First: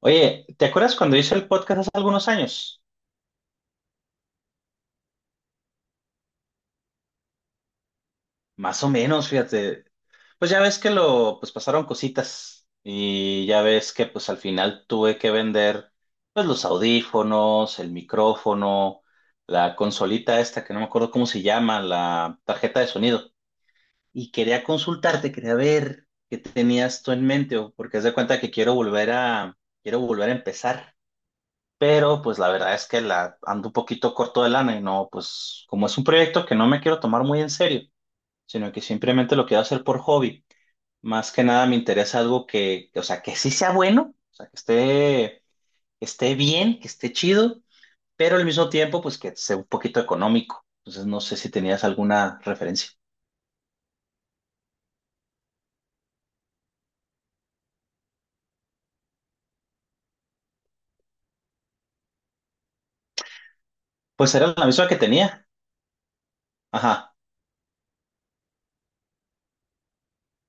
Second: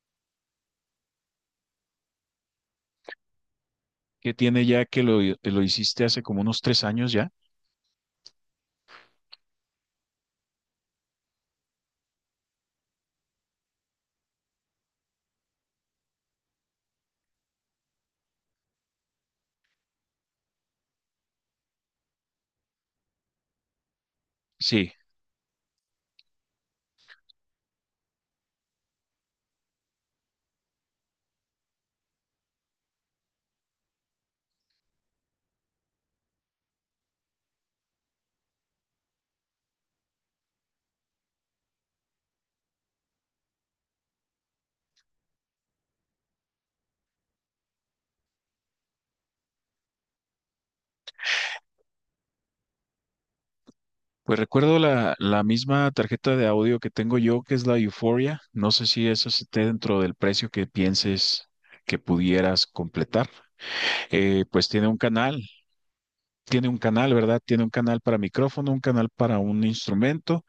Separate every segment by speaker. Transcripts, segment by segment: Speaker 1: Oye, ¿te acuerdas cuando hice el podcast hace algunos años?
Speaker 2: ¿Que tiene ya que lo hiciste hace como unos tres años ya?
Speaker 1: Más o menos, fíjate. Pues pasaron cositas y ya ves que pues al final tuve que vender pues los audífonos, el micrófono, la consolita esta que no me acuerdo cómo se llama, la tarjeta de sonido. Y quería
Speaker 2: Sí,
Speaker 1: consultarte, quería ver qué tenías tú en mente, porque haz de cuenta que quiero volver a empezar. Pero pues la verdad es que la ando un poquito corto de lana y no, pues como es un proyecto que no me quiero tomar muy en serio, sino que simplemente lo quiero hacer por hobby. Más que nada me interesa algo que, o sea, que sí sea bueno, o sea, que esté bien, que esté chido, pero al mismo tiempo, pues que sea un poquito económico. Entonces no sé si tenías alguna referencia.
Speaker 2: pues recuerdo la misma tarjeta de audio que tengo yo, que es la Euphoria. No sé si eso esté dentro del precio que pienses que pudieras completar.
Speaker 1: Pues era la
Speaker 2: Pues tiene
Speaker 1: misma que
Speaker 2: un canal,
Speaker 1: tenía.
Speaker 2: tiene un canal,
Speaker 1: Ajá.
Speaker 2: ¿verdad? Tiene un canal para micrófono, un canal para un instrumento,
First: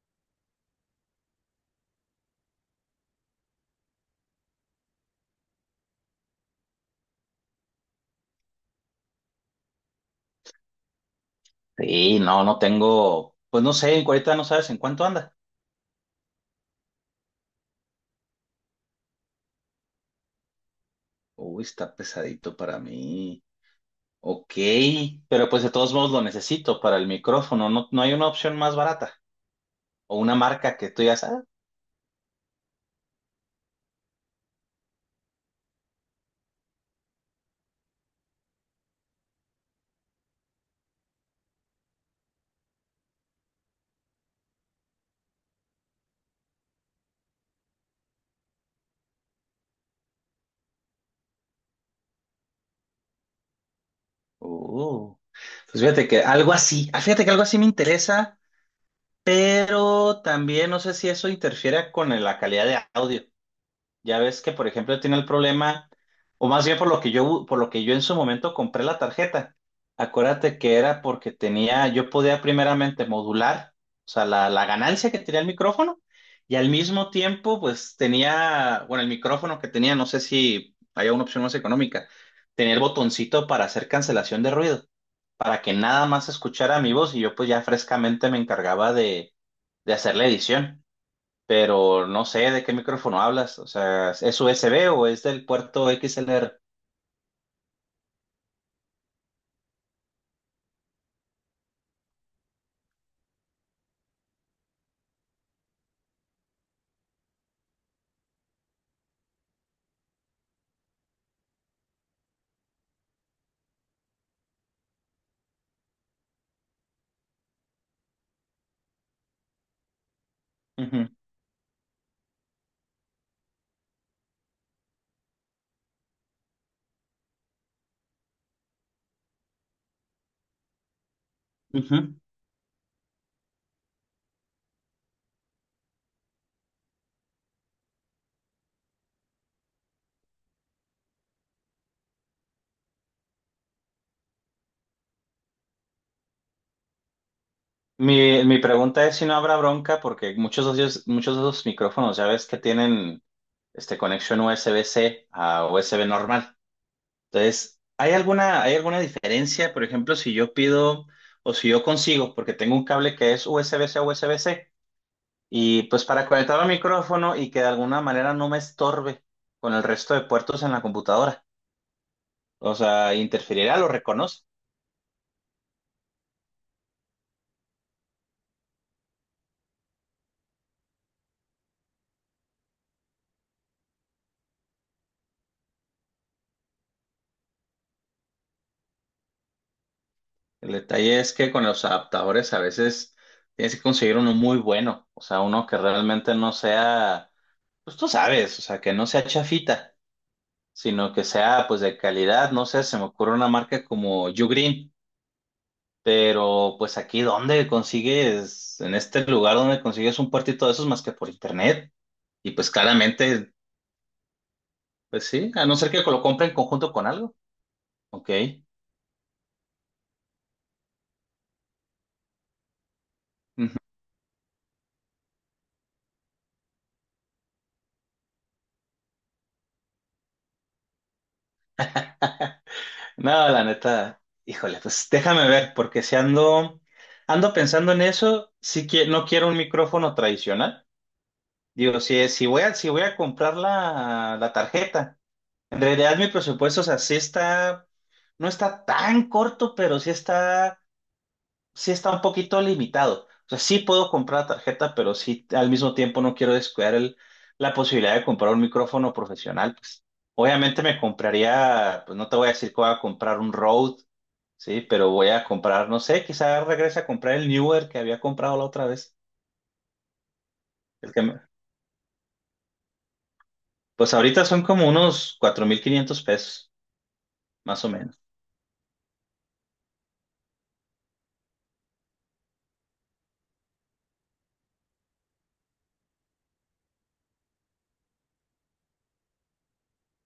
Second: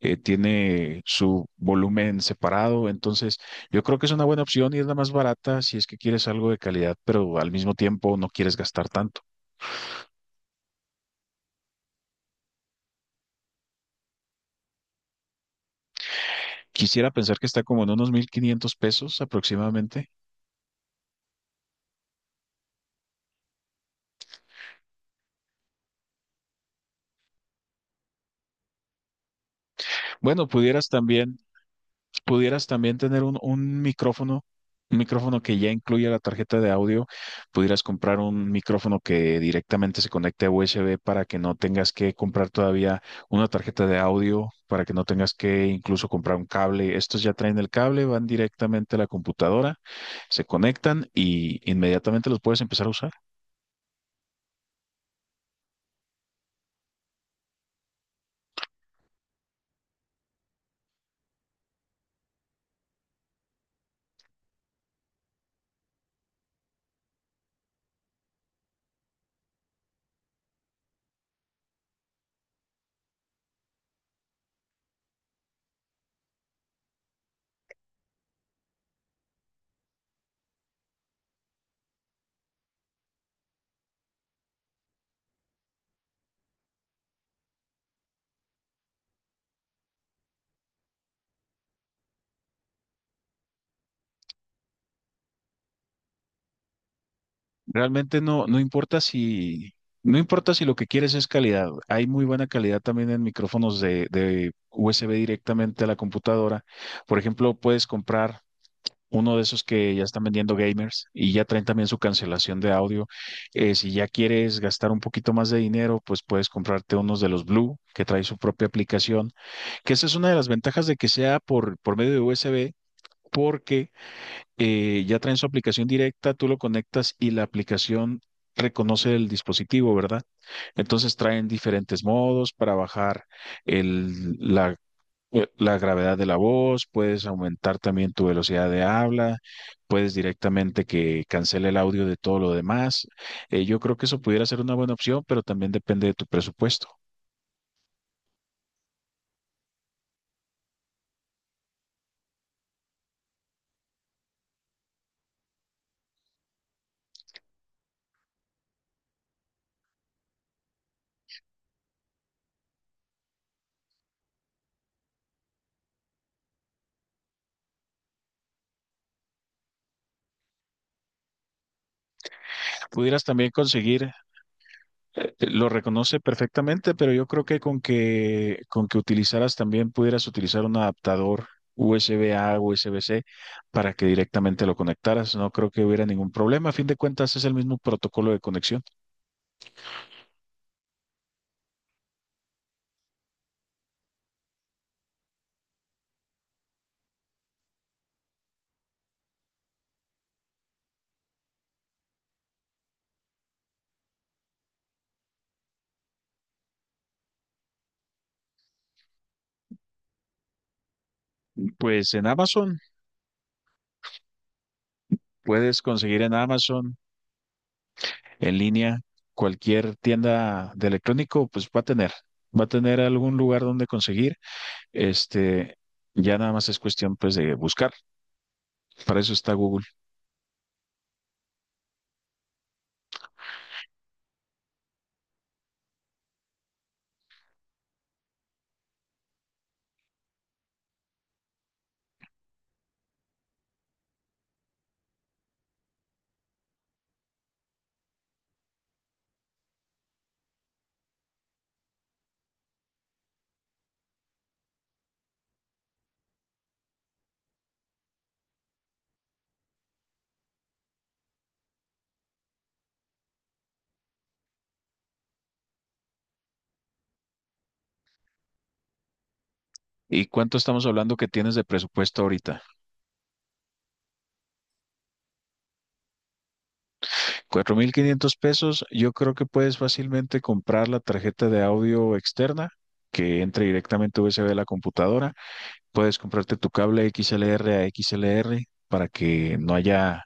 Speaker 2: tiene su volumen separado. Entonces yo creo que es una buena opción y es la más barata si es que quieres algo de calidad, pero al mismo tiempo no quieres gastar tanto.
Speaker 1: Sí, no, no tengo, pues no sé, en ahorita no sabes en cuánto anda.
Speaker 2: Quisiera pensar que está como en unos 1500 pesos aproximadamente.
Speaker 1: Uy, está pesadito para mí. Ok, pero pues de todos modos lo necesito para el micrófono. No, no hay una opción más barata o una
Speaker 2: Bueno,
Speaker 1: marca
Speaker 2: pudieras
Speaker 1: que tú ya
Speaker 2: también,
Speaker 1: sabes.
Speaker 2: pudieras también tener un micrófono que ya incluya la tarjeta de audio. Pudieras comprar un micrófono que directamente se conecte a USB para que no tengas que comprar todavía una tarjeta de audio, para que no tengas que incluso comprar un cable. Estos ya traen el cable, van directamente a la computadora, se conectan y inmediatamente los puedes empezar a usar.
Speaker 1: Uh, pues fíjate que algo así me interesa, pero también no sé si eso interfiere con la calidad de audio. Ya ves que, por ejemplo, tiene el problema, o más bien por lo que yo en su momento compré la tarjeta. Acuérdate que era porque tenía, yo podía primeramente modular, o sea, la ganancia que tenía el micrófono, y al mismo tiempo, pues tenía, bueno, el micrófono que tenía, no sé si había una opción más económica, tenía el botoncito para hacer cancelación de ruido, para que nada más escuchara mi voz y yo pues ya frescamente me encargaba de hacer la edición, pero no sé de qué micrófono hablas. O sea, ¿es USB o es del puerto XLR?
Speaker 2: Realmente no, no importa si, no importa si lo que quieres es calidad. Hay muy buena calidad también en micrófonos de USB directamente a la computadora. Por ejemplo, puedes comprar uno de esos que ya están vendiendo gamers y ya traen también su cancelación de audio. Si ya quieres gastar un poquito más de dinero, pues puedes comprarte unos de los Blue que trae su propia aplicación, que esa es una de las ventajas de que
Speaker 1: Ujú,
Speaker 2: sea por medio de USB, porque ya traen su aplicación directa, tú lo conectas y la aplicación reconoce el dispositivo, ¿verdad? Entonces traen diferentes
Speaker 1: ujú.
Speaker 2: modos para bajar el, la, la gravedad de la voz, puedes aumentar también tu velocidad de habla, puedes directamente que cancele el audio de todo lo demás. Yo creo que eso pudiera ser una buena opción, pero también depende de tu presupuesto.
Speaker 1: Mi pregunta es si no habrá bronca, porque muchos de esos micrófonos ya ves que tienen este, conexión USB-C a USB normal. Entonces, ¿ hay alguna diferencia? Por ejemplo, si yo pido o si yo consigo, porque tengo un cable que es USB-C a USB-C, y pues para conectar al micrófono y que de alguna manera no me estorbe con el resto de puertos en la computadora. O sea,
Speaker 2: Pudieras también
Speaker 1: ¿interferirá, lo
Speaker 2: conseguir,
Speaker 1: reconoce?
Speaker 2: lo reconoce perfectamente, pero yo creo que con que utilizaras, también pudieras utilizar un adaptador USB-A, USB-C para que directamente lo conectaras. No creo que hubiera ningún problema. A fin de cuentas es el mismo protocolo de conexión.
Speaker 1: El detalle es que con los adaptadores a veces tienes que conseguir uno muy bueno, o sea, uno que realmente no sea, pues tú sabes, o sea, que no sea chafita, sino que sea pues de calidad, no sé, se me ocurre una marca como Ugreen, pero pues aquí ¿ en este lugar donde consigues un puertito de esos más que por internet.
Speaker 2: Pues en
Speaker 1: Y pues
Speaker 2: Amazon
Speaker 1: claramente, pues sí, a no
Speaker 2: puedes
Speaker 1: ser que
Speaker 2: conseguir,
Speaker 1: lo
Speaker 2: en
Speaker 1: compre en conjunto
Speaker 2: Amazon,
Speaker 1: con algo, ok.
Speaker 2: en línea, cualquier tienda de electrónico, pues va a tener, va a tener algún lugar donde conseguir. Este, ya nada más es cuestión pues de buscar. Para eso está Google.
Speaker 1: No, la neta, híjole, pues déjame ver, porque si ando, ando pensando en eso, sí que no quiero un micrófono tradicional. Digo, si voy a comprar la tarjeta, en realidad mi presupuesto, o sea, no está tan corto, pero sí está un poquito limitado. O sea, sí puedo comprar la tarjeta, pero sí al mismo tiempo no quiero descuidar la posibilidad de comprar un micrófono profesional, pues. Obviamente me compraría, pues no te voy a decir que voy a comprar un Rode. Sí, pero voy a comprar, no sé, quizás regrese a comprar el Newer que había comprado la otra vez.
Speaker 2: ¿Y cuánto estamos
Speaker 1: El
Speaker 2: hablando
Speaker 1: que
Speaker 2: que
Speaker 1: me-
Speaker 2: tienes de presupuesto ahorita?
Speaker 1: Pues ahorita son como unos 4500 pesos,
Speaker 2: Cuatro
Speaker 1: más o
Speaker 2: mil
Speaker 1: menos.
Speaker 2: quinientos pesos, yo creo que puedes fácilmente comprar la tarjeta de audio externa que entre directamente USB a la computadora. Puedes comprarte tu cable XLR a XLR para que no haya,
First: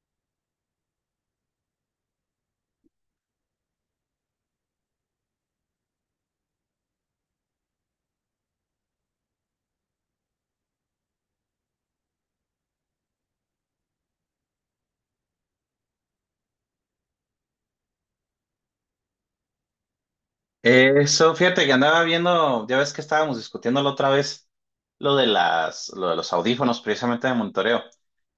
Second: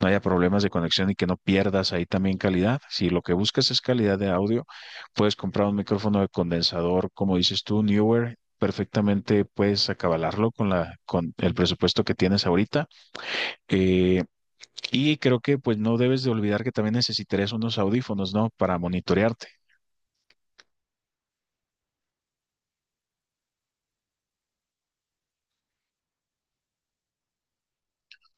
Speaker 2: no haya problemas de conexión y que no pierdas ahí también calidad. Si lo que buscas es calidad de audio, puedes comprar un micrófono de condensador, como dices tú, Newer. Perfectamente puedes acabalarlo con la, con el presupuesto que tienes ahorita. Eh, Y creo que pues no debes de olvidar que también necesitarías unos audífonos, ¿no? Para monitorearte.
Speaker 1: Eso, fíjate que andaba viendo, ya ves que estábamos discutiendo la otra vez lo de los audífonos, precisamente de monitoreo.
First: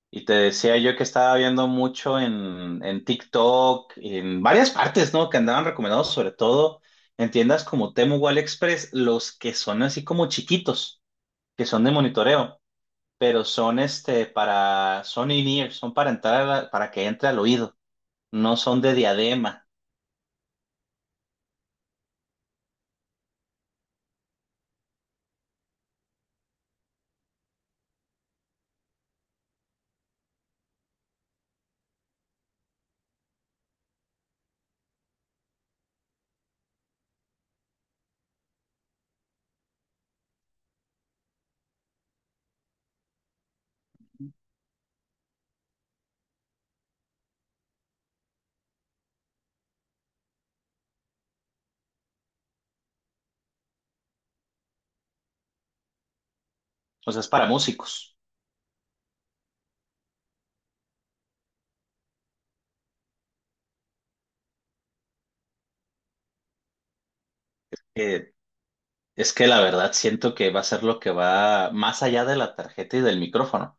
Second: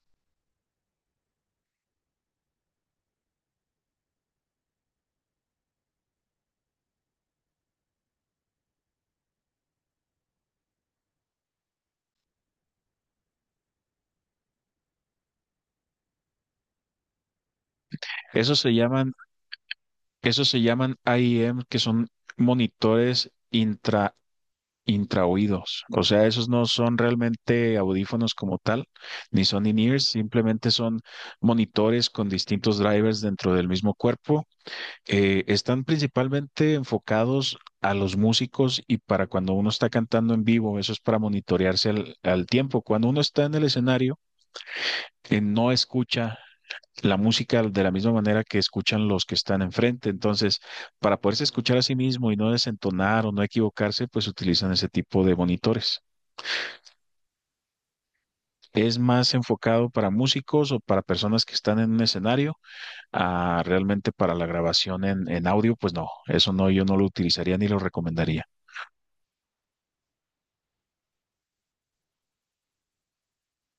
Speaker 1: Y te decía yo que estaba viendo mucho en TikTok, en varias partes, ¿no? Que andaban recomendados, sobre todo en tiendas como Temu o AliExpress, los que son así como chiquitos, que son de monitoreo. Pero son este para, son in-ear, son para entrar, para que entre al oído, no
Speaker 2: Esos se
Speaker 1: son de
Speaker 2: llaman,
Speaker 1: diadema,
Speaker 2: esos se llaman IEM, que son monitores intra, intraoídos. O sea, esos no son realmente audífonos como tal, ni son in-ears, simplemente son monitores con distintos drivers dentro del mismo cuerpo. Están principalmente enfocados a los músicos y para cuando uno está cantando en vivo, eso es para monitorearse al al tiempo. Cuando uno está en el escenario, que no escucha la música de la misma manera que escuchan los que están enfrente. Entonces, para poderse escuchar a sí mismo y no desentonar o no equivocarse, pues utilizan ese tipo de monitores.
Speaker 1: o sea, es para músicos.
Speaker 2: ¿Es más enfocado para músicos o para personas que están en un escenario? Ah, realmente para la grabación en audio, pues no, eso no, yo no lo utilizaría ni lo
Speaker 1: Eh,
Speaker 2: recomendaría.
Speaker 1: es que la verdad siento que va a ser lo que va más allá de la tarjeta y del micrófono.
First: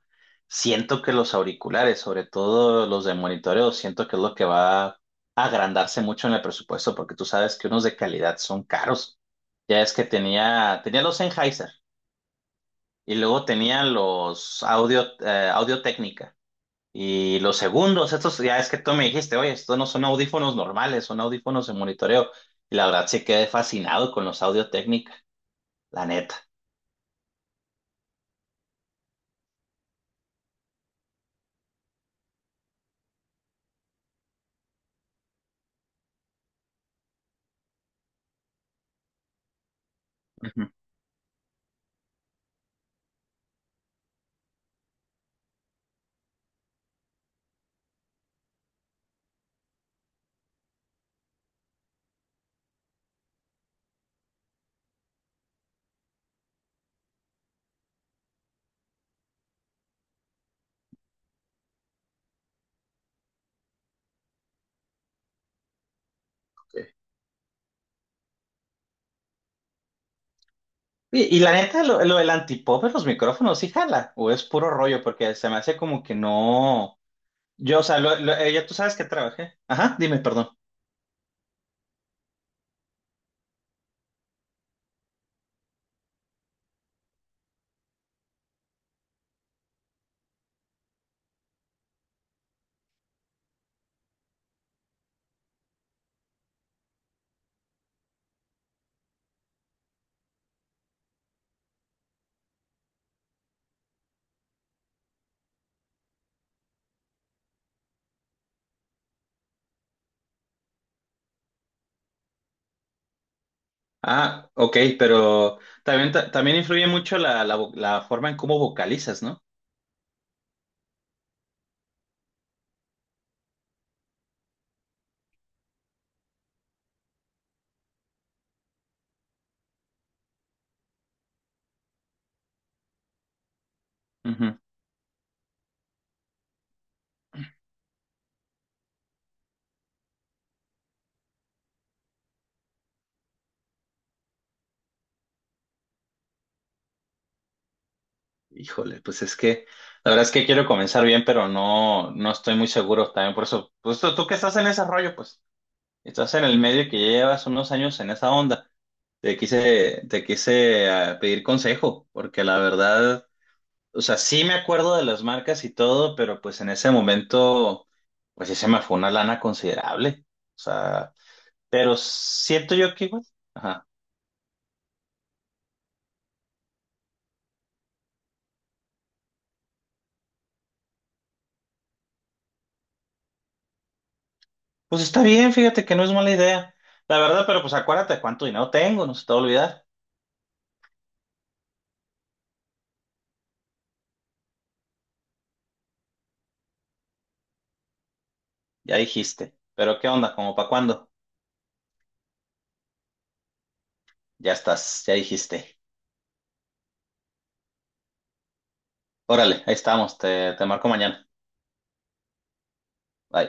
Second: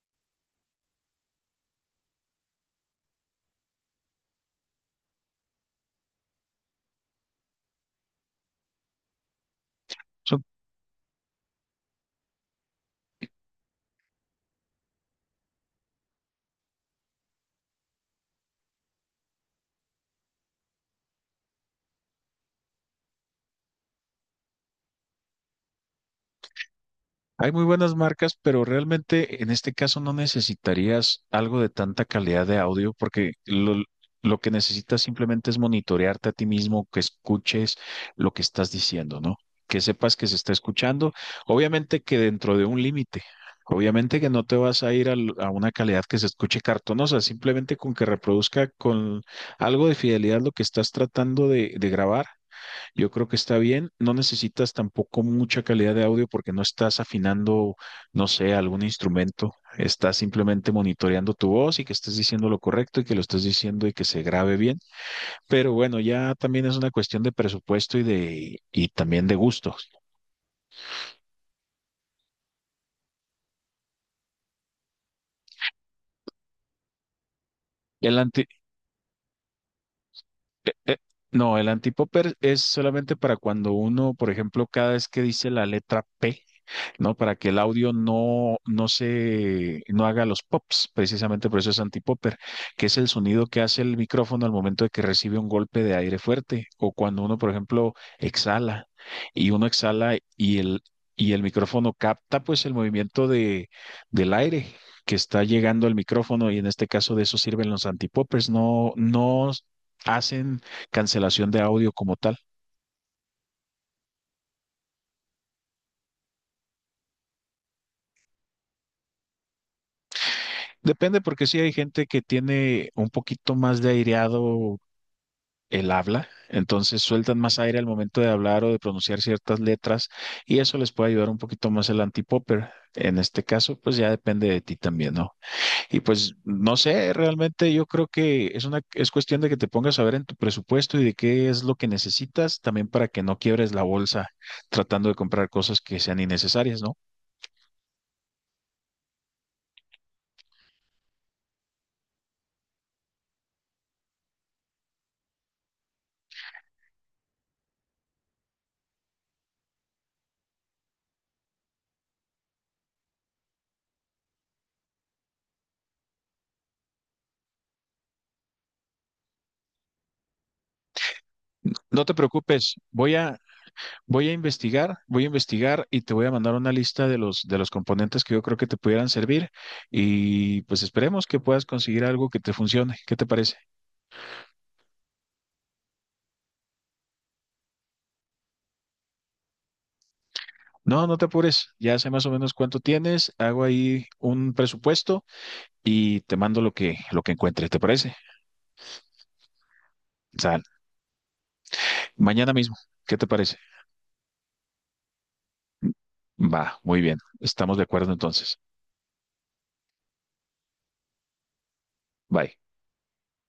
Speaker 1: Siento que los auriculares, sobre todo los de monitoreo, siento que es lo que va a agrandarse mucho en el presupuesto, porque tú sabes que unos de calidad son caros. Ya es que
Speaker 2: Son
Speaker 1: tenía, tenía los Sennheiser y luego tenía los Audio, Audio. Y los segundos, estos, ya es que tú me dijiste, oye, estos no son audífonos normales, son audífonos de monitoreo. Y la verdad sí quedé fascinado con los Audio Técnica, la neta.
Speaker 2: hay muy buenas marcas, pero realmente en este caso no necesitarías algo de tanta calidad de audio, porque lo que necesitas simplemente es monitorearte a ti mismo, que escuches lo que estás diciendo, ¿no? Que sepas que se está
Speaker 1: Ujú.
Speaker 2: escuchando. Obviamente que dentro de un límite. Obviamente que no te vas a ir al- a una calidad que se escuche cartonosa, simplemente con que reproduzca con algo de fidelidad lo que estás tratando de grabar yo creo que está bien. No necesitas tampoco mucha calidad de audio porque no estás afinando, no sé, algún instrumento. Estás simplemente monitoreando tu voz y que estés diciendo lo correcto y que lo estés diciendo y que se grabe bien. Pero bueno, ya también es
Speaker 1: Ok.
Speaker 2: una cuestión de presupuesto y de y también de gustos.
Speaker 1: Y la neta, lo del antipop en los micrófonos, ¿sí jala o es puro rollo?, porque se me hace como que no. Yo, o sea,
Speaker 2: El anti
Speaker 1: ya tú sabes que trabajé. Ajá, dime, perdón.
Speaker 2: eh, eh, no, el antipopper es solamente para cuando uno, por ejemplo, cada vez que dice la letra P, ¿no? Para que el audio no, no se, no haga los pops, precisamente por eso es antipopper, que es el sonido que hace el micrófono al momento de que recibe un golpe de aire fuerte o cuando uno, por ejemplo, exhala y uno exhala y el micrófono capta pues el movimiento de, del aire que está llegando al micrófono y en este caso de eso sirven los antipoppers, no, no hacen cancelación de audio como tal.
Speaker 1: Ah, ok, pero también, también influye mucho la la forma en cómo vocalizas, ¿no?
Speaker 2: Depende porque sí hay gente que tiene un poquito más de aireado el habla, entonces sueltan más aire al momento de hablar o de pronunciar ciertas letras y eso les puede ayudar un poquito más el antipopper. En este caso, pues ya depende de ti también, ¿no? Y pues no sé, realmente yo creo que es una es cuestión de que te pongas a ver en tu presupuesto y de qué es lo que necesitas también para que no quiebres la bolsa tratando de comprar cosas que sean innecesarias, ¿no?
Speaker 1: Híjole, pues es que la verdad es que quiero comenzar bien, pero no, no estoy muy seguro también. Por eso, pues tú que estás en ese rollo, pues estás en el medio y que ya llevas unos años en esa onda. Te quise pedir consejo, porque la verdad, o sea, sí me acuerdo de las marcas y todo, pero pues en ese momento, pues sí se me fue una lana considerable. O sea, pero
Speaker 2: No te preocupes,
Speaker 1: siento yo que
Speaker 2: voy
Speaker 1: igual,
Speaker 2: a,
Speaker 1: ajá.
Speaker 2: voy a investigar, voy a investigar y te voy a mandar una lista de los, de los componentes que yo creo que te pudieran servir y pues esperemos que puedas conseguir algo que te funcione. ¿Qué te parece?
Speaker 1: Pues está bien, fíjate que no es mala idea. La verdad, pero pues acuérdate cuánto dinero tengo, no se te va a olvidar.
Speaker 2: No, no te apures. Ya sé más o menos cuánto tienes, hago ahí un presupuesto y te mando lo que, lo que encuentre, ¿te parece?
Speaker 1: Ya dijiste. Pero ¿qué onda? ¿Cómo
Speaker 2: Sal.
Speaker 1: para cuándo?
Speaker 2: Mañana mismo. ¿Qué te parece?
Speaker 1: Ya estás, ya dijiste.
Speaker 2: Va, muy bien. Estamos de acuerdo entonces.
Speaker 1: Órale, ahí estamos. Te marco mañana.
Speaker 2: Bye.
Speaker 1: Bye.